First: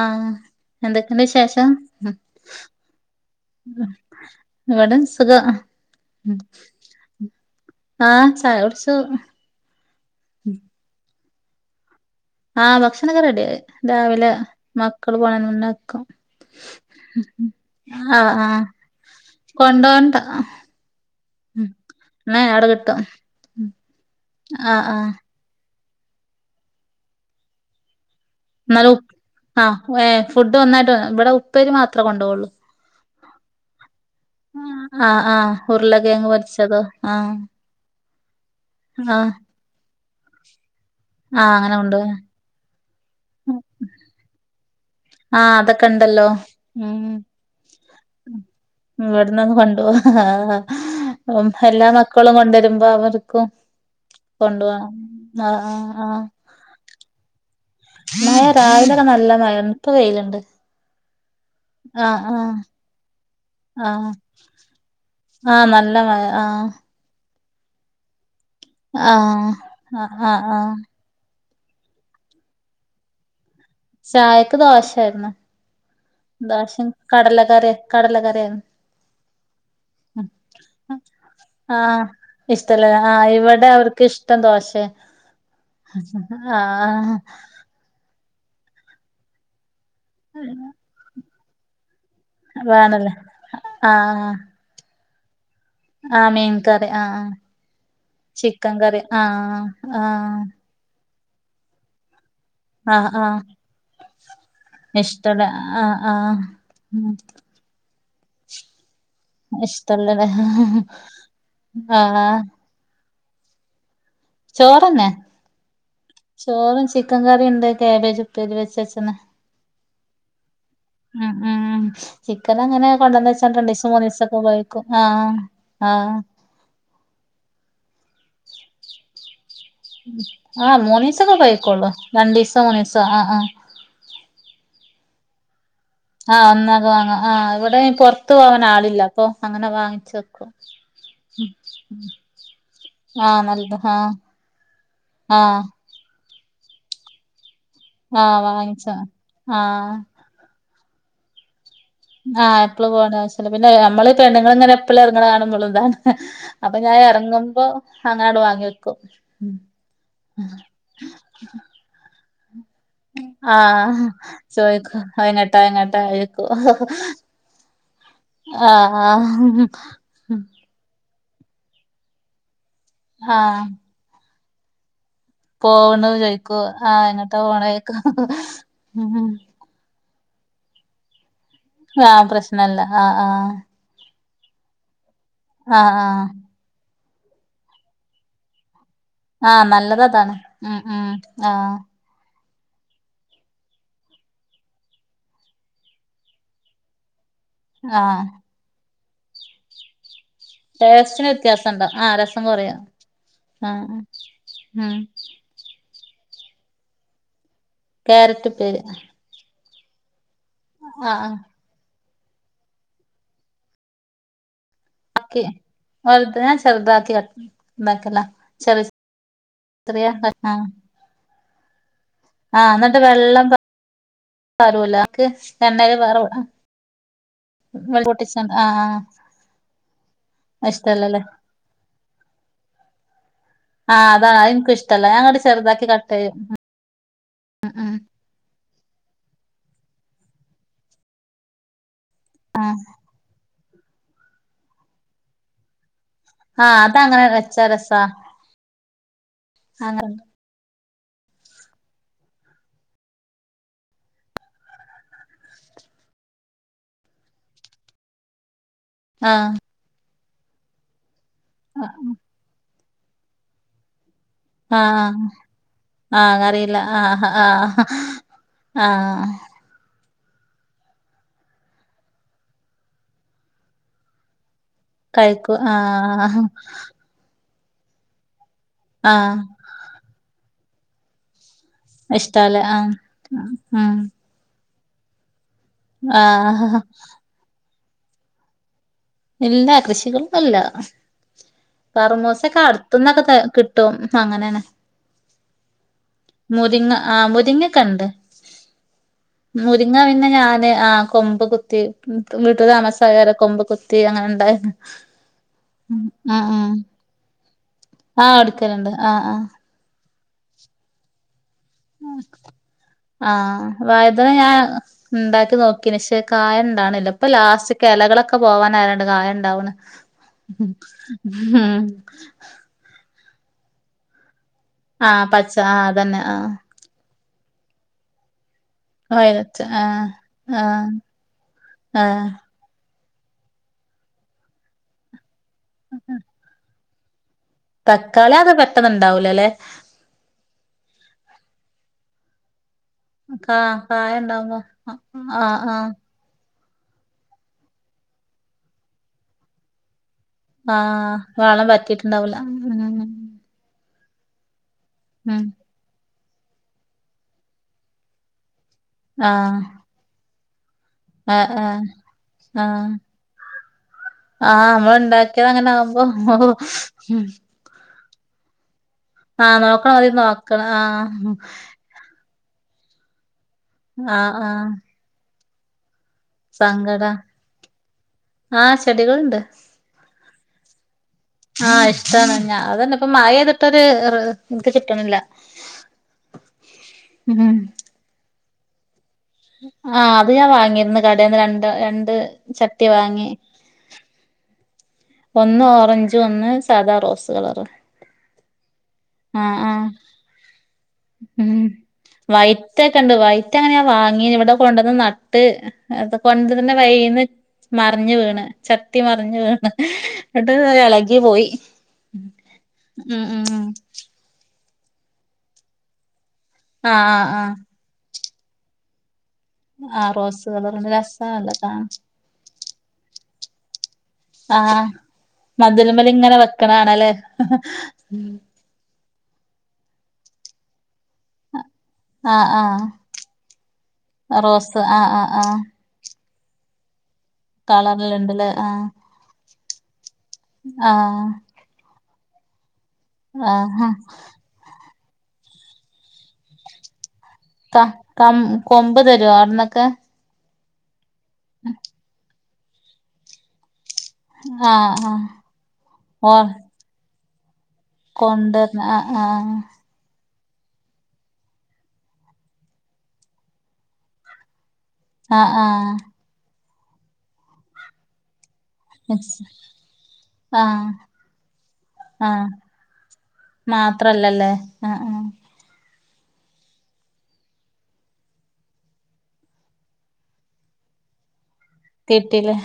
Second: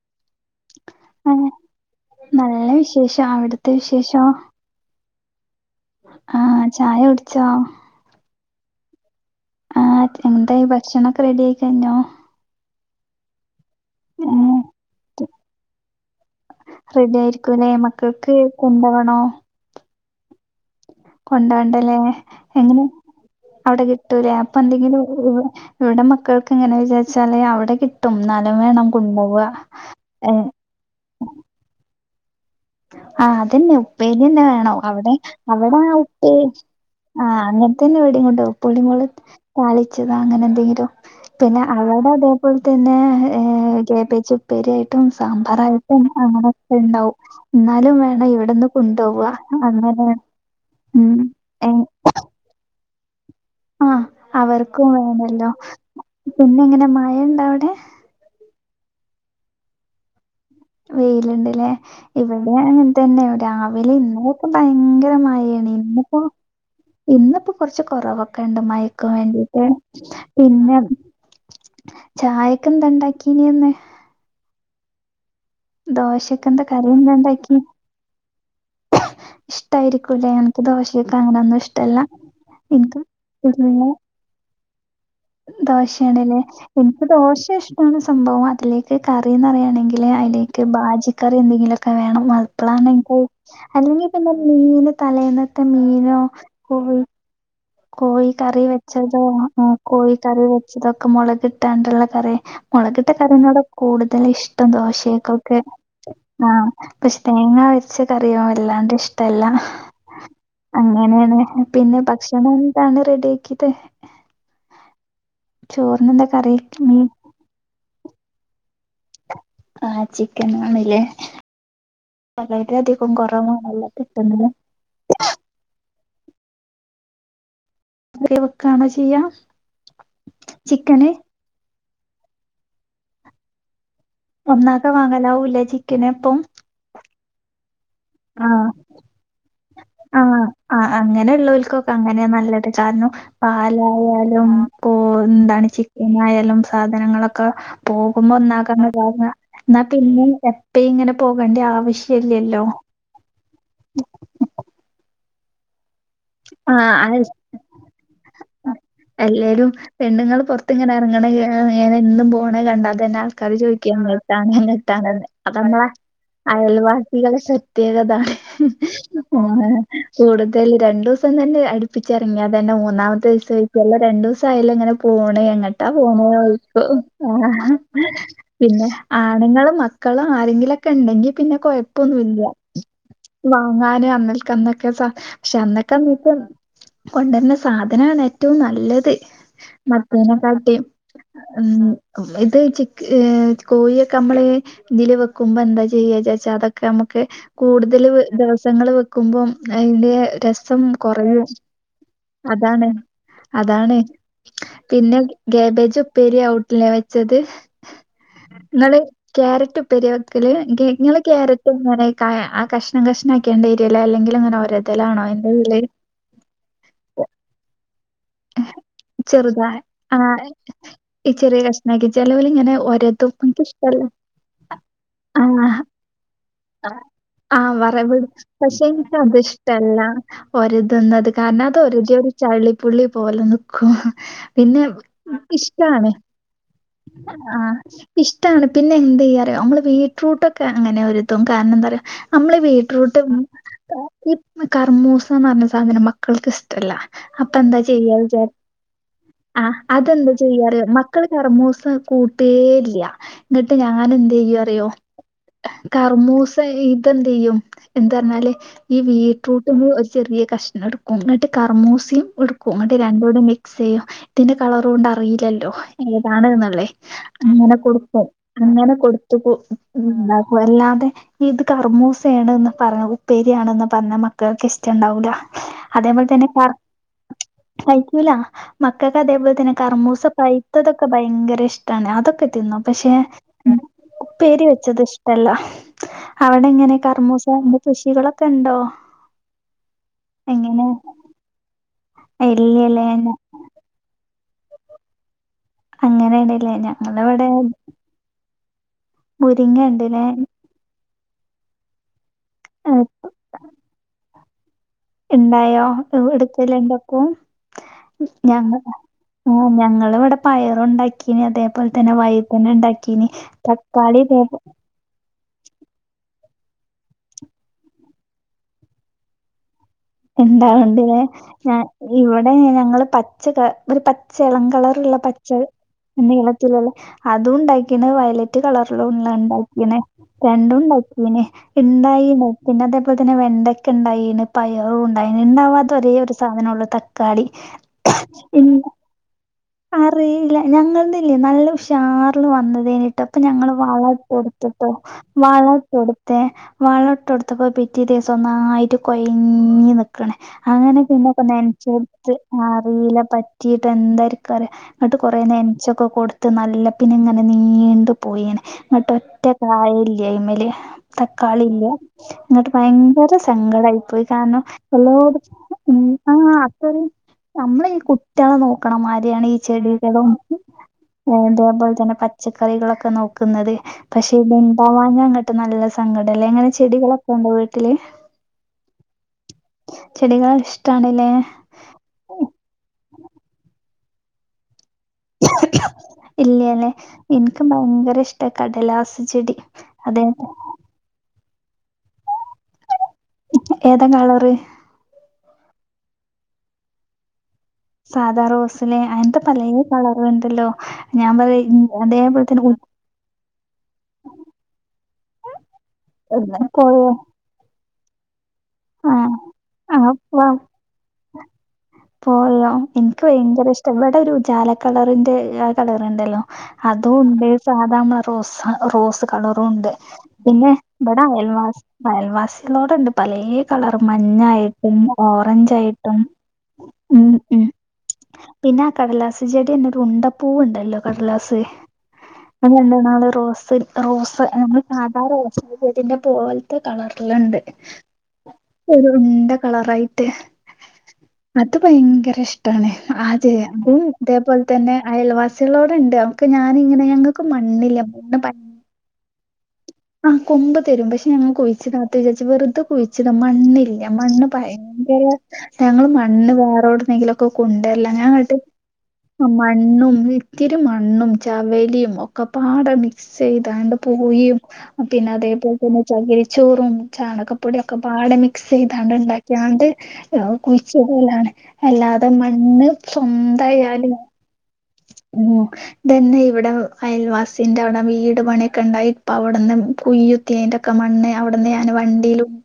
ആഹ എന്തൊക്കെയുണ്ട് ആഹ് വിശേഷം നല്ല വിശേഷം അവിടുത്തെ വിശേഷോ ഇവിടെ ുക ആഹ് ചായ കുടിച്ചോ [unintelligible] ആഹ് ചായ കുടിച്ച് ആഹ എന്തായ് ഭക്ഷണൊക്കെ റെഡി ആയി കഴിഞ്ഞോ ആഹ് ഭക്ഷണക്കെ റെഡിയായി രാവിലെ ഉം മക്കള് പോണ മുന്നേവെക്കും റെഡി ആയിരിക്കുംല്ലേ ആഹ് മക്കൾക്ക് ആഹ് കൊണ്ടകണോ? കൊണ്ടോണ്ട കൊണ്ടണ്ടല്ലേ ന്നാ അവിടെ എങ്ങനെ--? കിട്ടും അവിടെ കിട്ടൂലേ അപ്പൊ ആഹ് എന്തെങ്കിലും ആഹ് ഇവിടെ മക്കൾക്ക് എങ്ങനെ വിചാരിച്ചാലേ അവിടെ എന്നാലും വേണം എന്നാല ഉ് കൊണ്ടോവാ ആ ഏ ഏഹ് ഫുഡ് ഒന്നായിട്ട് ഇവിടെ ഉപ്പേരി മാത്രമേ കൊണ്ടുപോുള്ളൂ ആ അതെന്നെ ഉപ്പേരി തന്നെ വേണോ അവിടെ ആഹ് ആഹ് അവിടെ ആ ഉരുളക്കിഴങ്ങ് ഉപ്പേ പൊരിച്ചതോ ആഹ് അങ്ങനത്തന്നെ ഇവിടേം പുളി ആഹ് [unintelligible] താളിച്ചതാ അങ്ങനെ എന്തെങ്കിലും ആഹ് പിന്നെ അങ്ങനെ അവടെ കൊണ്ടോവാ അതേപോലെ പിന്നെ കാബേജ് ഉപ്പേരിായിട്ടും ആഹ് അതൊക്കെ സാമ്പാറായിട്ടും ഇണ്ടല്ലോ അങ്ങനെൊക്കെ ഉം ഉണ്ടാവും എന്നാലും വേണം ഇവിടെന്ന് കൊണ്ടു പോവാ അങ്ങനെ ഉം എ എല്ലാ മക്കളും കൊണ്ടുവരുമ്പോ അവരും ആഹ് കൊണ്ട പോോ അവർക്കും വേണല്ലോ. ആ ആഹ പിന്നെ എങ്ങനെ [unintelligible] മഴണ്ടോ അവിടെ? മഴ രാവിലെവരെ നല്ല മഴ ഇപ്പ വെയിലുണ്ട് വെയിലുണ്ട്ല്ലേ ആഹ് ഇവിടെ ആഹ് അങ്ങനെ തന്നെ രാവിലെ ആഹ് ഇന്നലൊക്കെ ഭയങ്കര ആഹ് മയാണ് നല്ല ഇന്നിപ്പോ മഴ ആഹ് ഇന്നിപ്പോ കുറച്ച് കുറവൊക്കെ കണ്ട് മയക്ക ആഹ് വേണ്ടിട്ട് ആഹ് ആഹ് ആഹ് പിന്നെ ചായക്കു എന്താ ഉണ്ടാക്കീന്നെന്ന് ചായക്ക് ദോശായിരുന്നു ദോശക്കെന്താ ദോഷിം കറി കടല കറി കടല കറി ഇഷ്ടായിരിക്കൂല്ലേ എനിക്ക് ദോശയൊക്കെ അങ്ങനൊന്നും ഇഷ്ടല്ല ആഹ് ഇഷ്ടല്ല എനിക്കും ആഹ് ഇവിടെ ഇഡ്ഡലിയാ അവർക്ക് ഇഷ്ടം ദോഷ ദോശയാണല്ലേ എനിക്ക് ആഹ് ദോശ ഇഷ്ടമാണ് സംഭവം അതിലേക്ക് കറിന്ന്റിയയാണെങ്കിൽ അതിലേക്ക് ബാജിക്കറി എന്തെങ്കിലൊക്കെ ക്കെ വേണം വേണല്ലേ മപ്പളാണെങ്കി അല്ലെങ്കിൽ ആഹ് പിന്നെ മീൻ തലേന്ന് ത മീനോ ആഹ് മീൻ കോ കറി [unintelligible] ആഹ് കോഴി കറി ചിക്കൻ വെച്ചതോ ആഹ് ആ കോഴി ആഹ് കറി വെച്ചതൊക്കെ മുളകിട്ടാണ്ടുള്ള കറി മുളകിട്ട ആഹ് ആഹ് കറിനോട് കൂടുതൽ ഇഷ്ടം ഇഷ്ടല്ല ദോശയേക്കൊക്കെ ആഹ് ആഹ് ആഹ ഉം പക്ഷെ തേങ്ങ വ പച്ച കറിയ വല്ലാണ്ട് ഇഷ്ടല്ല ഇഷ്ടള്ളത് അങ്ങനെയാണ് പിന്നെ ആഹ് ാണ് [unintelligible] റെഡി ആക്കിയട്ട ചോറന്നെ കറി? ചോറും മീൻ ചിക്കൻ കറിയും ഉണ്ട് കാബേജ് ഉപ്പേരി വെച്ച ആഹ ചിക്കൻ ആണ് ഉം ഉം ചിക്കൻ അങ്ങനെ കൊണ്ടന്ന വെച്ചാ കുറവാണല്ലോ രണ്ടൂസം മൂന്നൂസംക്കെ കിട്ടുന്നത് ഉപയോഗിക്കും ആ ആഹ അ വെക്കണോ ചെയ്യാ [unintelligible] [unintelligible] ആഹ് മൂന്ന് ചിക്കന് ദിവസം ഒക്കെ കൈക്കൊള്ളു രണ്ട് ദിവസ മൂന്ന് ദിവസ ആഹ ആഹ ഒന്നാകെ വാങ്ങലാവുംല്ലേ ചി ആഹ് ഒന്നാക്കെ വാങ്ങാം ആഹ് ഇവിടെ പൊറത്തു പോവാൻ ആഹ് ആളില്ല അപ്പൊ അങ്ങനെ വാങ്ങിച്ച് വെക്കും അങ്ങനെ ഉള്ളവർക്കൊക്കെ അങ്ങനെ നല്ലത് കാരണം ആഹ് നല്ലത് ആഹ് പാലായാലും പ്പോ ആഹ് എന്താണ് ചിക്കനായാലും സാധനങ്ങളൊക്കെ പോകുമ്പോ ആഹ് ഒന്നാക്കൻ വാങ്ങിച്ച വാങ്ങാ ന്നാ ആഹ് പിന്നെ എപ്പഴും ഇങ്ങനെ പോകേണ്ട ആവശ്യം ഇല്ലല്ലോ പോ പിന്നെമ്മള് പെണ്ങ്ങൾ ഇങ്ങനെ എപ്പോഴും ഇറങ്ങണ കാണുമ്പോും എതാണ് [unintelligible] അപ്പൊ ആഹ് ഞാൻ അത് ഇറങ്ങുമ്പോ അങ്ങനങ്ങട്ട് വാങ്ങി വെക്കും അങ്ങനങ്ങനും പോ [unintelligible] കണ്ടാൽതന്നെ ആൾക്കാർ ചോദിക്കും ആഹ് എങ്ങട്ടാണ് ചോയിക്കും എങ്ങട്ടാണ്ന്ന് അത് എങ്ങട്ടാ അമ്മെളെ എങ്ങട്ടാ ചോയിക്കും അയൽവാസികള് [unintelligible] പ്രത്യേകതാണ് ആഹ് ആഹ് കൂടുതൽ രണ്ട് ദിവസം തന്നെ അടുപ്പിച്ചിറങ്ങിയാ തന്നെ. മൂന്നാമത്തെ ദിവസം ആഹ് ചോയിക്കും അല്ല രണ്ടൂസായല്ലോ ഇങ്ങനെ പോണേ എങ്ങട്ടാ പോവ്ണു പോണേ ചോയിക്കും യിക്കും. ആഹ് എങ്ങട്ടാ പോണേ ചോയിക്കും പിന്നെ ഉം ആണ്ങ്ങളും മ ക്കള്, ആരെങ്കിലൊക്കെ ണ്ടെങ്കി പിന്നെ ആഹ് കൊയപ്പൊന്നുല്ല. പ്രശ്നല്ല ആഹ് ആഹ് വാങ്ങാന് അങ്ങ ന്നൊക്കെസ. പക്ഷെ അന്നൊക്കെ ആഹ് അന്ന ആഹ് ക്ക് കൊണ്ടര്ണ സാധനാണ് ഏറ്റവും നല്ലത്. ത്ത്. ആഹ് മത്തേനെ നല്ലതതാണ് കാട്ടി. ഉം ഉം ആഹ് ഉം അത് ച്ചിക് കോയിയൊക്കെ മ്മള് ഇതില് വെക്കുമ്പോ എന്താ ചെയ്യാ ജാച്ച അതൊക്കെ നമക്ക് കൂടുതൽ ആഹ് ദിവസങ്ങള് വെക്കുമ്പോം അതിന്റെ ര രസം ടേസ്റ്റിന് കൊറയും. വ്യത്യാസണ്ടാവും ആഹ് രസം കൊറയും അതാണ്. അതാണ്. ആഹ് ഉം പിന്നെ കാബേജ് ഉപ്പേരി ഔട്ടിലെ വെച്ചത്. ക്യാരറ്റ് ഉപ്പേരി ങ്ങള് ക്യാരറ്റ് ഉപ്പേരിയാ വെക്കല്. ആഹ് ങ്ങള് ആഹ് ക്യാരറ്റ് ങ്ങനെ? ആ കഷ്ണം കഷ്ണം ആക്കിയാ ണ്ട്‌ എരിയല, അല്ലെങ്കിൽ ങ്ങനെ ഒരതലാ ക്കെ. വർധന ശർധാക്കി ക ചെറുതാ ചെറിയ ആ ആഹ് ഈ ചെറിയ നക്ക് ചെലവല് ഇങ്ങനെ ഒരതും ഇൻക്ക് ഇഷ്ടല്ല. ക്കാരുല്ല ക്ക് രണ്ടായിരം വേറെ വ ആഹ് വറവ് പക്ഷെ ൻക്ക് അത്ഷ്ടല്ല. ഇഷ്ടല്ലല്ലേ ഒരതുന്നത് കാരണം അതൊരതിയ ചള്ളിപ്പുള്ളി പോലെ നിക്കും. ആഹ് അതാണ് അത് ഇൻക്കും പിന്നെ ഇഷ്ടല്ല ഞാൻ ഇങ്ങട്ട് ചെറുതാക്കി ഇഷ്ടാണ്. കട്ട് ചെയ്യും ആ ഉം ഉം ഇഷ്ടാണ്. പിന്നെ എന്ത് യ്യാ നമ്മള് വീട്ട്റൂട്ടൊക്കെ അങ്ങനെ ഒരതും കാരണം എന്താറയാ നമ്മള് ബീടറൂട്ട് കർമൂസാന്ന് റഞ്ഞ സാധനം മക്കൾക്ക് ആഹ് ഇസ്തല്ല അതങ്ങനെ അപ്പൊ വെച്ചാ എന്താ രസാ ചെയ്യാ വിചാ ആ അങ്ങ അതെന്താ ചെയ്യാ? മക്കള് കറമൂസ കൂട്ടേ ഇല്ല. ന്നിട്ട് ഞാനെതെയ്യും അറിയോ? കർമൂസ ഇതെന്ത് യ്യും ഇത് പറഞ്ഞാല് ഈ ആഹ് വിട്രൂട്ട് മ്മള് ഒരു ചെറിയ കഷ്ണം ട്ക്കും എന്നിട്ട് കർമൂസീം ഇട് ക്കും ന്ന്ട്ട് രണ്ടൂടെ മിക്സ് യ്യും. ത്തിന്റെ കളറ് കൊണ്ട് ആഹ് അറിയില്ലല്ലോ ആഹ് കറിയില്ല ഏതാണ്ന്ന്ള്ളേ ആഹ് അങ്ങനെ ആഹ് കൊടുക്കും. അങ്ങനെ കൊടു ആഹ് ക്കു ഉം. അല്ലാതെ ഇത് കറമൂസയാണ്ന്ന് പറഞ്ഞ ഉപ്പേരിയാണന്ന് പറഞ്ഞാൽ മക്കൾക്ക് ഇഷ് ണ്ടാവൂല കഴിക്കൂ അതേപോലെ ആഹ് തന്നെ പ കയിക്കൂല മക്കൾക്ക് ആഹ് അതേപോലെ തന്നെ കർമൂസ പൈത്തതൊക്കെ ഭയങ്കര ഇഷ് ടാണ് അതൊക്കെ ഇഷ്ടാല്ലേ തിന്നും. ആഹ് പക്ഷെ ഉം ഉപ്പേരി വെച്ചത് ഇഷ്ടല്ല. അവിടെ ആഹ് ഇങ്ങനെ കർമ്മൂസന്റെ കൃ ഷികളൊക്കെ ണ്ടോ? ഇല്ല. കൃഷികളൊന്നും ല്ല. കറമൂസൊക്കെ ഇല്ലല്ലേ അടുത്തന്നൊക്കെ ത ഞ- കിട്ടും അങ്ങനെണ്. അങ്ങനെയണല്ലേ? മുരിങ്ങ ആ ഞങ്ങളിവിടെ മുരിങ്ങൊക്കെ ഉണ്ട് മുരിങ്ങ പിന്നെ ഞാന് ആ കൊമ്പ് കുത്തി, വീട്ടില് ഏഹ്, താമസായരെ കൊമ്പ് കുത്തി അങ്ങനെ ഇണ്ടായിണ് ഇണ്ടായോ എടുത്തെല്ലാ ഉണ്ടാക്കും? ഞങ്ങ ആ ഞങ്ങള് ഇവിടെ പയറുണ്ടാക്കീനി അതെ അതുപോലെ തന്നെ വഴതന ഇണ്ടാക്കീനി ആ തക്കാളി തെ നോക്കി ശ്ശെ കായ ണ്ടാണില്ല. ഇപ്പൊ ലാസ്റ്റ്ക്ക്‌ എലകളൊക്കെ പോകാനയേ ണ്ട് കായ ഇണ്ടാവ്ണ്. എന്താണ്ട്ല്ലെ ഞ ഇവിടെ ഞങ്ങള് പച്ച ത ചെളം ആ കളറ്ള്ള പച്ച ആ അതന്നെ ആ നീളത്തിലുള്ള, അതും ഉണ്ടാക്കീണ് വയല റ്റ് കളറിലൂള്ള വയലറ്റ് ആ ണ്ടാക്കീന്. ആ രണ്ടും ണ്ടാക്കീന്. ആ ഇണ്ടായിന്നു പിന്നെ അതെ തുപോലെ തന്നെ വെണ്ടക്ക ണ്ടായിന്, പയറും ഇണ്ടായിന്. ണ്ടാവാതത്ത ഒരേ ഒരു സാധനേ ഒള്ളൂ തക്ക ക്കാളി. തക്കാളി അത് ഇ പെട്ടെന്ന് ഇണ്ടാവൂലല്ലേ അറിയില്ല. ഞങ്ങളത് ല്ലേ നല്ല ഉഷാറിൽ വന്ന് തേനിട്ടൊ, അപ്പൊ കാ ഞങ്ങള് കായ വളം ഉണ്ടാവുമ്പോ ട്ടൊടുത്തുട്ടോ, ആഹ് വളം ആഹ് ട്ടോടുത്തെ വാള ട്ടൊട്ത്ത പ്പോ പിറ്റേദിവസം ഒന്നായിറ്റ് കൊയ ക്ക്ണ അങ്ങനെ ആഹ് പിന്നെക്കെ വളം നനചോട്ത്ത്, പറ്റിയിട്ടുണ്ടാവൂല ഉം അറില്ല പറ്റീട്ട് എന്തായിരിക്കും അറിയ ന്നിട്ട് കൊറേ ഉം നെനച്ചൊക്കെ കൊടുത്ത്. നല്ല പിന്നെ ഇങ്ങനെ നീണ്ടു പോയിനെ ആഹ് മട്ടൊറ്റക്കായ ഇല്ലയ ഇമേല്. ആഹ് തക്കാളി ഇല്ല ആഹ് എന്നിട്ട് ആഹ് ഭയങ്കര സങ്കടായി പോയി. കാരണം ആഹ് നമ്മള് എള്ള ഉണ്ടാക്കിയത് അങ്ങനെ ഉ ആവുമ്പോ ആ അത്ര നമ്മള് ഈ കുട്ടിയാളെ നോ ക്കണമാരിയാണ് ഈ ആഹ് നോക്കണം അത് ചെടികളും നോക്കണം ആഹ് അതേപോലെ തന്നെ പ ച്ചക്കറികളൊക്കെ നോക്കുന്നത് ആഹ് പക്ഷേ ആഹ് ഇത്ണ്ടാവാ ങ്ങോട്ട് നല്ല സങ്കടം അല്ലേ എങ്ങനെ സങ്കട ചെടികളൊക്കെ ഉണ്ടോ വീട്ടില്. ഇണ്ട്. ചെടികൾ ഇഷ്ടാണല്ലേ ആ ഇഷ്ടാണ് ഞ ആ അതന്നെ ഇപ്പ മയയെതിട്ട് ഒരു [unintelligible] ഇല്ലല്ലെ ഉം എനിക്ക് ഭയങ്കര ഇഷ്ട കടലാസ്. ചെടി ആഹ് അതെ അത് ഞാൻ വാങ്ങിന്ന് കടയിൽന്ന് ര രണ്ട് ച ഏതാ കളറ്? ഒന്ന് ഓറഞ്ച് ഒന്ന് സാധാ റോസ് കളറ്. സാധാ റോസിലെ അയിത്തെ പല ആഹ് ആഹ് കളറുണ്ടല്ലോ? ഞാൻ പറ ഇ വൈറ്റ് ഒക്കെ ഉണ്ട്. വൈറ്റ് അങ്ങനെയാ വാങ്ങി ഇവിടെ കൊണ്ടുവന്ന് നട്ട്. അ തന്നെ കൊണ്ടന്നെ [unintelligible] കൊ വൈ ന്ന് മറിഞ്ഞു വീണ് ചട്ടി ആ മറിഞ്ഞു വീണ്. ആ എന്നട്ട് ഇളകി പോയി. പോയോ. ഉം എനിക്ക് ഉം ഉം ഭയങ്കര ഇഷ്ടം ഇവിടെ ഒരു ഉജാല കളറിന്റെ ആ കളറിണ്ടല്ലോ ആഹ് ആഹ് അതുണ്ട്. ആഹ് സാധാ മ്മള റോസ റോസ്. കളറുണ്ട് ആ റോസ് പിന്നെ കളറുണ്ട് ഇവിടെ രസാണല്ലോ അയൽവാസി കാണാൻ അയൽവാസി കളോടെണ്ട് പല ക ളർ ആഹ് മഞ്ഞായിട്ടും, ഓറഞ്ച്, മതിലുമ്മല് ആായിട്ടും ഇങ്ങനെ വെക്കണ കാണാല്ലേ ഉ ഉ പിന്നെ ആ കടലാസ് ചെടിന്നെ ഒരു ഉണ്ടപ്പൂവ ഉണ്ടല്ലോ കടലാസ്. ആഹ് ആഹ് [unintelligible] റോസ് റോസ് നമ്മ ആഹ് സാധാ ആഹ് ആഹ് റോസ് ചെടിന്റെ പോലത്തെ കളറിലുണ്ട്. കളറിലുണ്ടല്ലേ ആഹ് ഒരു ഉണ്ട കളറായിട്ട്. ആഹ് അത് ഭയങ്കര ഇഷ് ട്ടാണ് ആ ചെ ആഹ് അതും ഇതേപോലെ തന്നെ അയൽവാസികളോടെ ഉണ്ട് അവക്ക് ഞാനിങ്ങനെ ഞങ്ങ ത കൊമ്പ് തരു അവിടന്നൊക്കെ? ആഹ് കൊമ്പ് തരും. പക്ഷെ ഞങ്ങൾ കുഴിച്ചിടാത്ത വിചാരിച്ച വെറുതെ കുഴിച്ചിട മണ്ണില്ല. മണ്ണ് ആഹ് ഭയങ്കര ആഹ് ഞങ്ങൾ ഓ മണ്ണ് വേറെോടുന്നെങ്കിലോ കൊണ്ടല്ല ഞങ്ങോട്ട് കൊണ്ടുവന്ന് ആ ആ മണ്ണും ഇത്തിരി മണ്ണും ചവലിയും ഒക്കെ പാടെ മിക്സ് ചെയ്തണ്ട് പൂയും പിന്നെ ആ ആ അതേപോലെ തന്നെ ചകിരിച്ചോറും. ചാണകപ്പൊടിയും. ഒക്കെ പാട മി ക്സ് ചെയ്തണ്ട് മിക്സ് ഉണ്ടാക്കിയണ്ട്. ആ കുഴിച്ച് ഇടലണ്. അല്ലാതെ ആ മണ്ണ് സ്വന്ത മാത്രല്ലല്ലേ? ആ ആ മ് തന്റെ ഇവിടെ അയൽവാസിന്റെ വടെ വീട് പണിയൊക്കെ ഉണ്ടായി. ഇപ്പ അവിടെന്ന് കുയ്യുത്തിയന്റെ ഒക്കെ മണ്ണ്. അവിട്ന്ന് ഞാൻ വണ്ടിയിലും. കിട്ടീല്ലേ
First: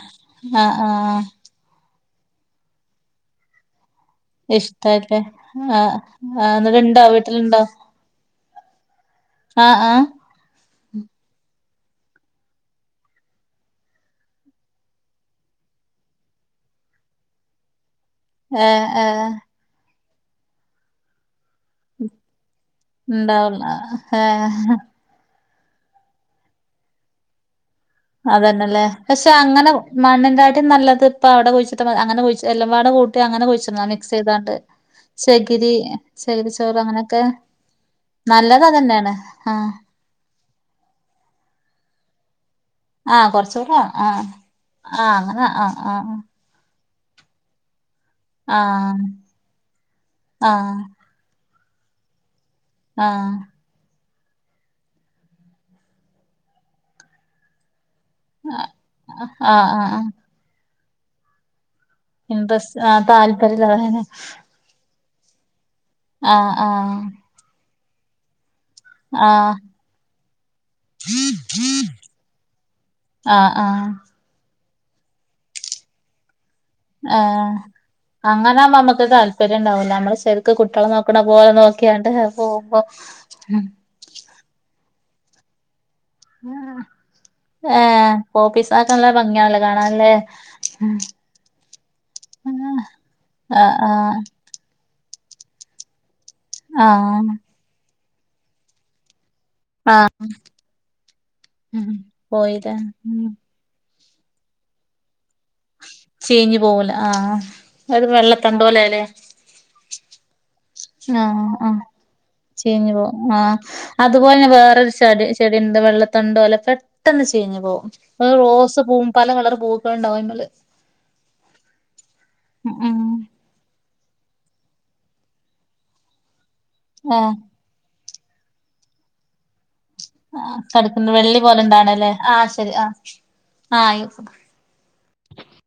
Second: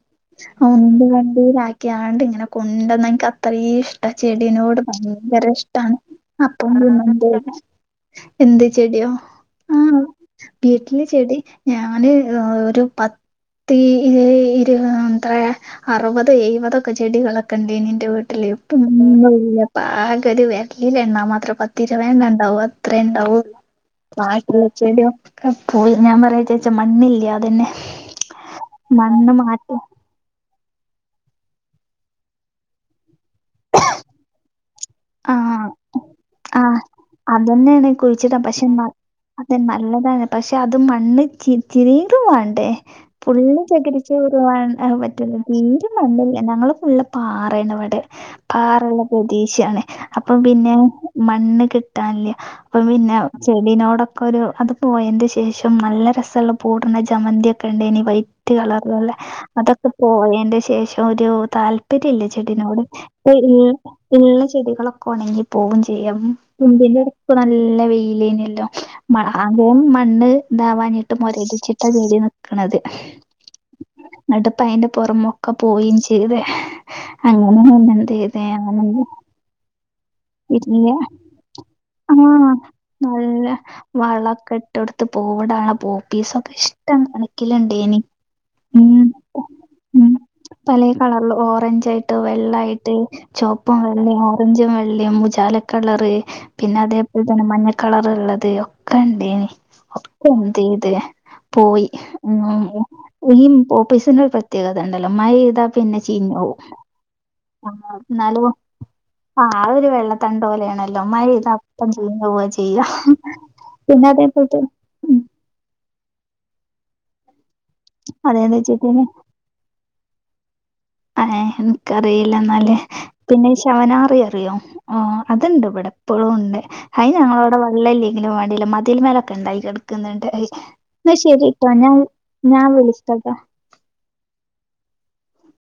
ആ ആ ഉന്ത് വണ്ടിയിലാ ക്കിയാണ്ട് ഇങ്ങനെ കൊണ്ടന്ന് എനിക്ക് അത്രയിം ഇഷ് ട്ട ചെടിനോട് ഇഷ്ടായില്ലേ ഭയങ്കര ഇഷ്ടാണ്. അപ്പ ണണ്ടോ എന്ത് ചെടിയോ? ആഹ് ആഹ് വീട്ടില് ചെടി ഞാൻ ഒരു പ ത്തിരുപ എത്ര അറുപത് എഴപതൊക്കെ ചെടികളൊക്കെ ഉണ്ടനി എന് ന്റെ വീട്ടിൽ ഏ ഏ പ്പന്നുല്ല പ്പാഗ ഒരു വരലിൽ എണ്ണാ മാത്ര പ പത് തിരുവണ്ണണ്ടാവും അത്ര ഉണ്ടാവൂ ഉണ്ടാവുല്ല ഏ ബാക്കി ചെടിയോ ക്കെ പോയി ഞാൻ പറയാ വിചാരിച്ചാ മണ്ണില്ലെ അതന്നെ അതന്നെല്ലേ പക്ഷെ മണ്ണ് അങ്ങനെ മാറ്റി മണ്ണിന്റെ ആട്ടി നല്ലത് ഇപ്പൊ അവിടെ കുഴിച്ചിട്ട മാതിരി അങ്ങനെകുഴിച്ച എല്ലാം കൂട്ടി അങ്ങനെ കുഴിച്ചിട്ന്നാ മിക്സ് ചെയ്താണ്ട്. ആഹ് ചകിരി ആഹ് ചകിരിച്ചോറ് അങ്ങനെയൊക്കെ അതന്നെയാണ് നല്ലത അതന്നെയാണ്. ആഹ് അതാണ് പക്ഷെ അതും മണ്ണ് ഇചിരിച്ചിരി ടെ ആഹ് ഫുള്ള് കൊറച്ചൂടെ ആഹ് ചെകിരിചോറ് വാ ആഹ് പറ്റൂല്ല അങ്ങനെ ആഹ് തീരും ആഹ് മണ്ണല്ല ഞങ്ങള് ഫുള്ള് പാറേണ് വടെ പാറള്ള ആഹ് പ്രദേശാണ് അപ്പം പിന്നെ ആഹ് മണ്ണ് കിട്ടാല്ല അപ്പം പിന്നെ ആഹ് ചെടിനോടൊ ക്കൊരു അത് പോയന്റെ ശേഷം നല്ല രസള്ള പൂട്ണ ജമന്തിയൊക്കെ ണ്ടേനി വൈറ്റ് കളർല്ള്ളെ ആഹ് അതൊക്കെ ആഹ് ആഹ് പോയന്റെ ശേഷം ഒരു താല്പ പര്യല്ല ഇൻട്രസ്റ്റ് ചെടിനോട് ആഹ് ഇപ്പൊ ഈ താല്പര്യല്ല അതാണ് ഇള്ള ഇള്ള ചെടിക ളൊക്കെ ഒണങ്ങി പോവും ഉം ആഹ് പ്പൊ ഇതിന്റെട്ക്ക് നല്ല വെയിലേനിയല്ലോ മ ആഹ് ആദ്യം മണ്ണ് താവാനിട്ട് മൊരടിച്ചിട്ട ചെടി നിക്ക്ണത് ആഹ് ആഹ് ആഹ് ന്ന്ട്ട്പ്പയ്‌ന്റെ പൊറമൊക്കെ പോയീം ചെയ്ത് ഏഹ് അങ്ങനെ തന്നണ്ട് ഇതേ അങ്ങനാവുമ്പോ നമ്മക്ക് [unintelligible] താല്പര്യം ഉണ്ടാവൂല നമ്മള് ശരിക്ക് ഇല്ല കുട്ടികളെ നോക്കണ പോലെ നോക്കിയാണ്ട് ആ പോകുമ്പോ നല്ല വളെക്കെ ഇട്ടൊട് പോവ്ടാണപ്പോ പിസ്സൊക്കൊ ഇഷ്ടം കണക്കിലിണ്ടേനി ഏഹ് പോപ്പീസൊക്കെ ഉം നല്ല ഭംഗിയാണല്ലോ ഉം കാണാനല്ലേ പലേ കള ല്ല ഓറഞ്ചായിട്ട് വെള്ളായിട്ട് ആഹ് ചോപ്പും വെള്ളീം ആഹ് ഓറഞ്ചും വെ ള്ളീം ഉജാലക്കളറ് ആഹ് പിന്നതേപോലതന്നെ മഞ്ഞ കളറ്ള്ളത് ഒക്കെണ്ടേനി ആഹ് ഒക്കെന്തീത് പോയി പോയില്ലേ ഉം [unintelligible] പിസ്സന്റൊരു പ്രത്യേകതണ്ടല്ലോ മൈ ത്ത പിന്നെ ചീഞ്ഞു ചീഞ്ഞോവും പോവൂല ആഹ് ഒരു വെള്ളത്തണ്ട് പോലെല്ലേ ഒരു വെള്ളതണ്ടോലയാണ് ആഹ് ആ ചീഞ്ഞ്പോവും ആ പിന്നെ അത്പോലെന്നെ അതേപോലത്തെ വേറൊരു ഉം ചടി ചെടിണ്ട് വെള്ള തണ്ടോല പെട്ടന്ന് ചീഞ്ഞ് പോവും ഒര് അതേന്ന് റോസ് വെച്ചിട്ടേന് പൂവും പല കളർ പൂക്കള്ണ്ടാവും ഐമ്മല് അ ഏഹ് ഉം ഇൻക്കറീല്ലന്നാല് ഉം പിന്നെ ഇ ശവനാ റി അറിയോ ആ അത്ണ്ട്വ്ടെ ഇപ്പഴുണ്ട് ഐന് ആഹ് ഞങ്ങളവടെ വള്ളല്ലൈ ങ്കിലും വേണ്ടീല മതിൽമലൊക്കണ്ടായിക്ക്‌ണ് ക്ക്‌ന്ന്ണ്ട് ഐ ആഹ് കടക്കുന്ന ന്ന വെള്ളി പോലെ ശരിട്ടോ ഞാൻ ഇണ്ടാണല്ലേ ആഹ് ഞാൻ ശരി ആഹ് വിളിക്കട്ടാ ആഹ് ആയിക്കോട്ടെ [inaudible]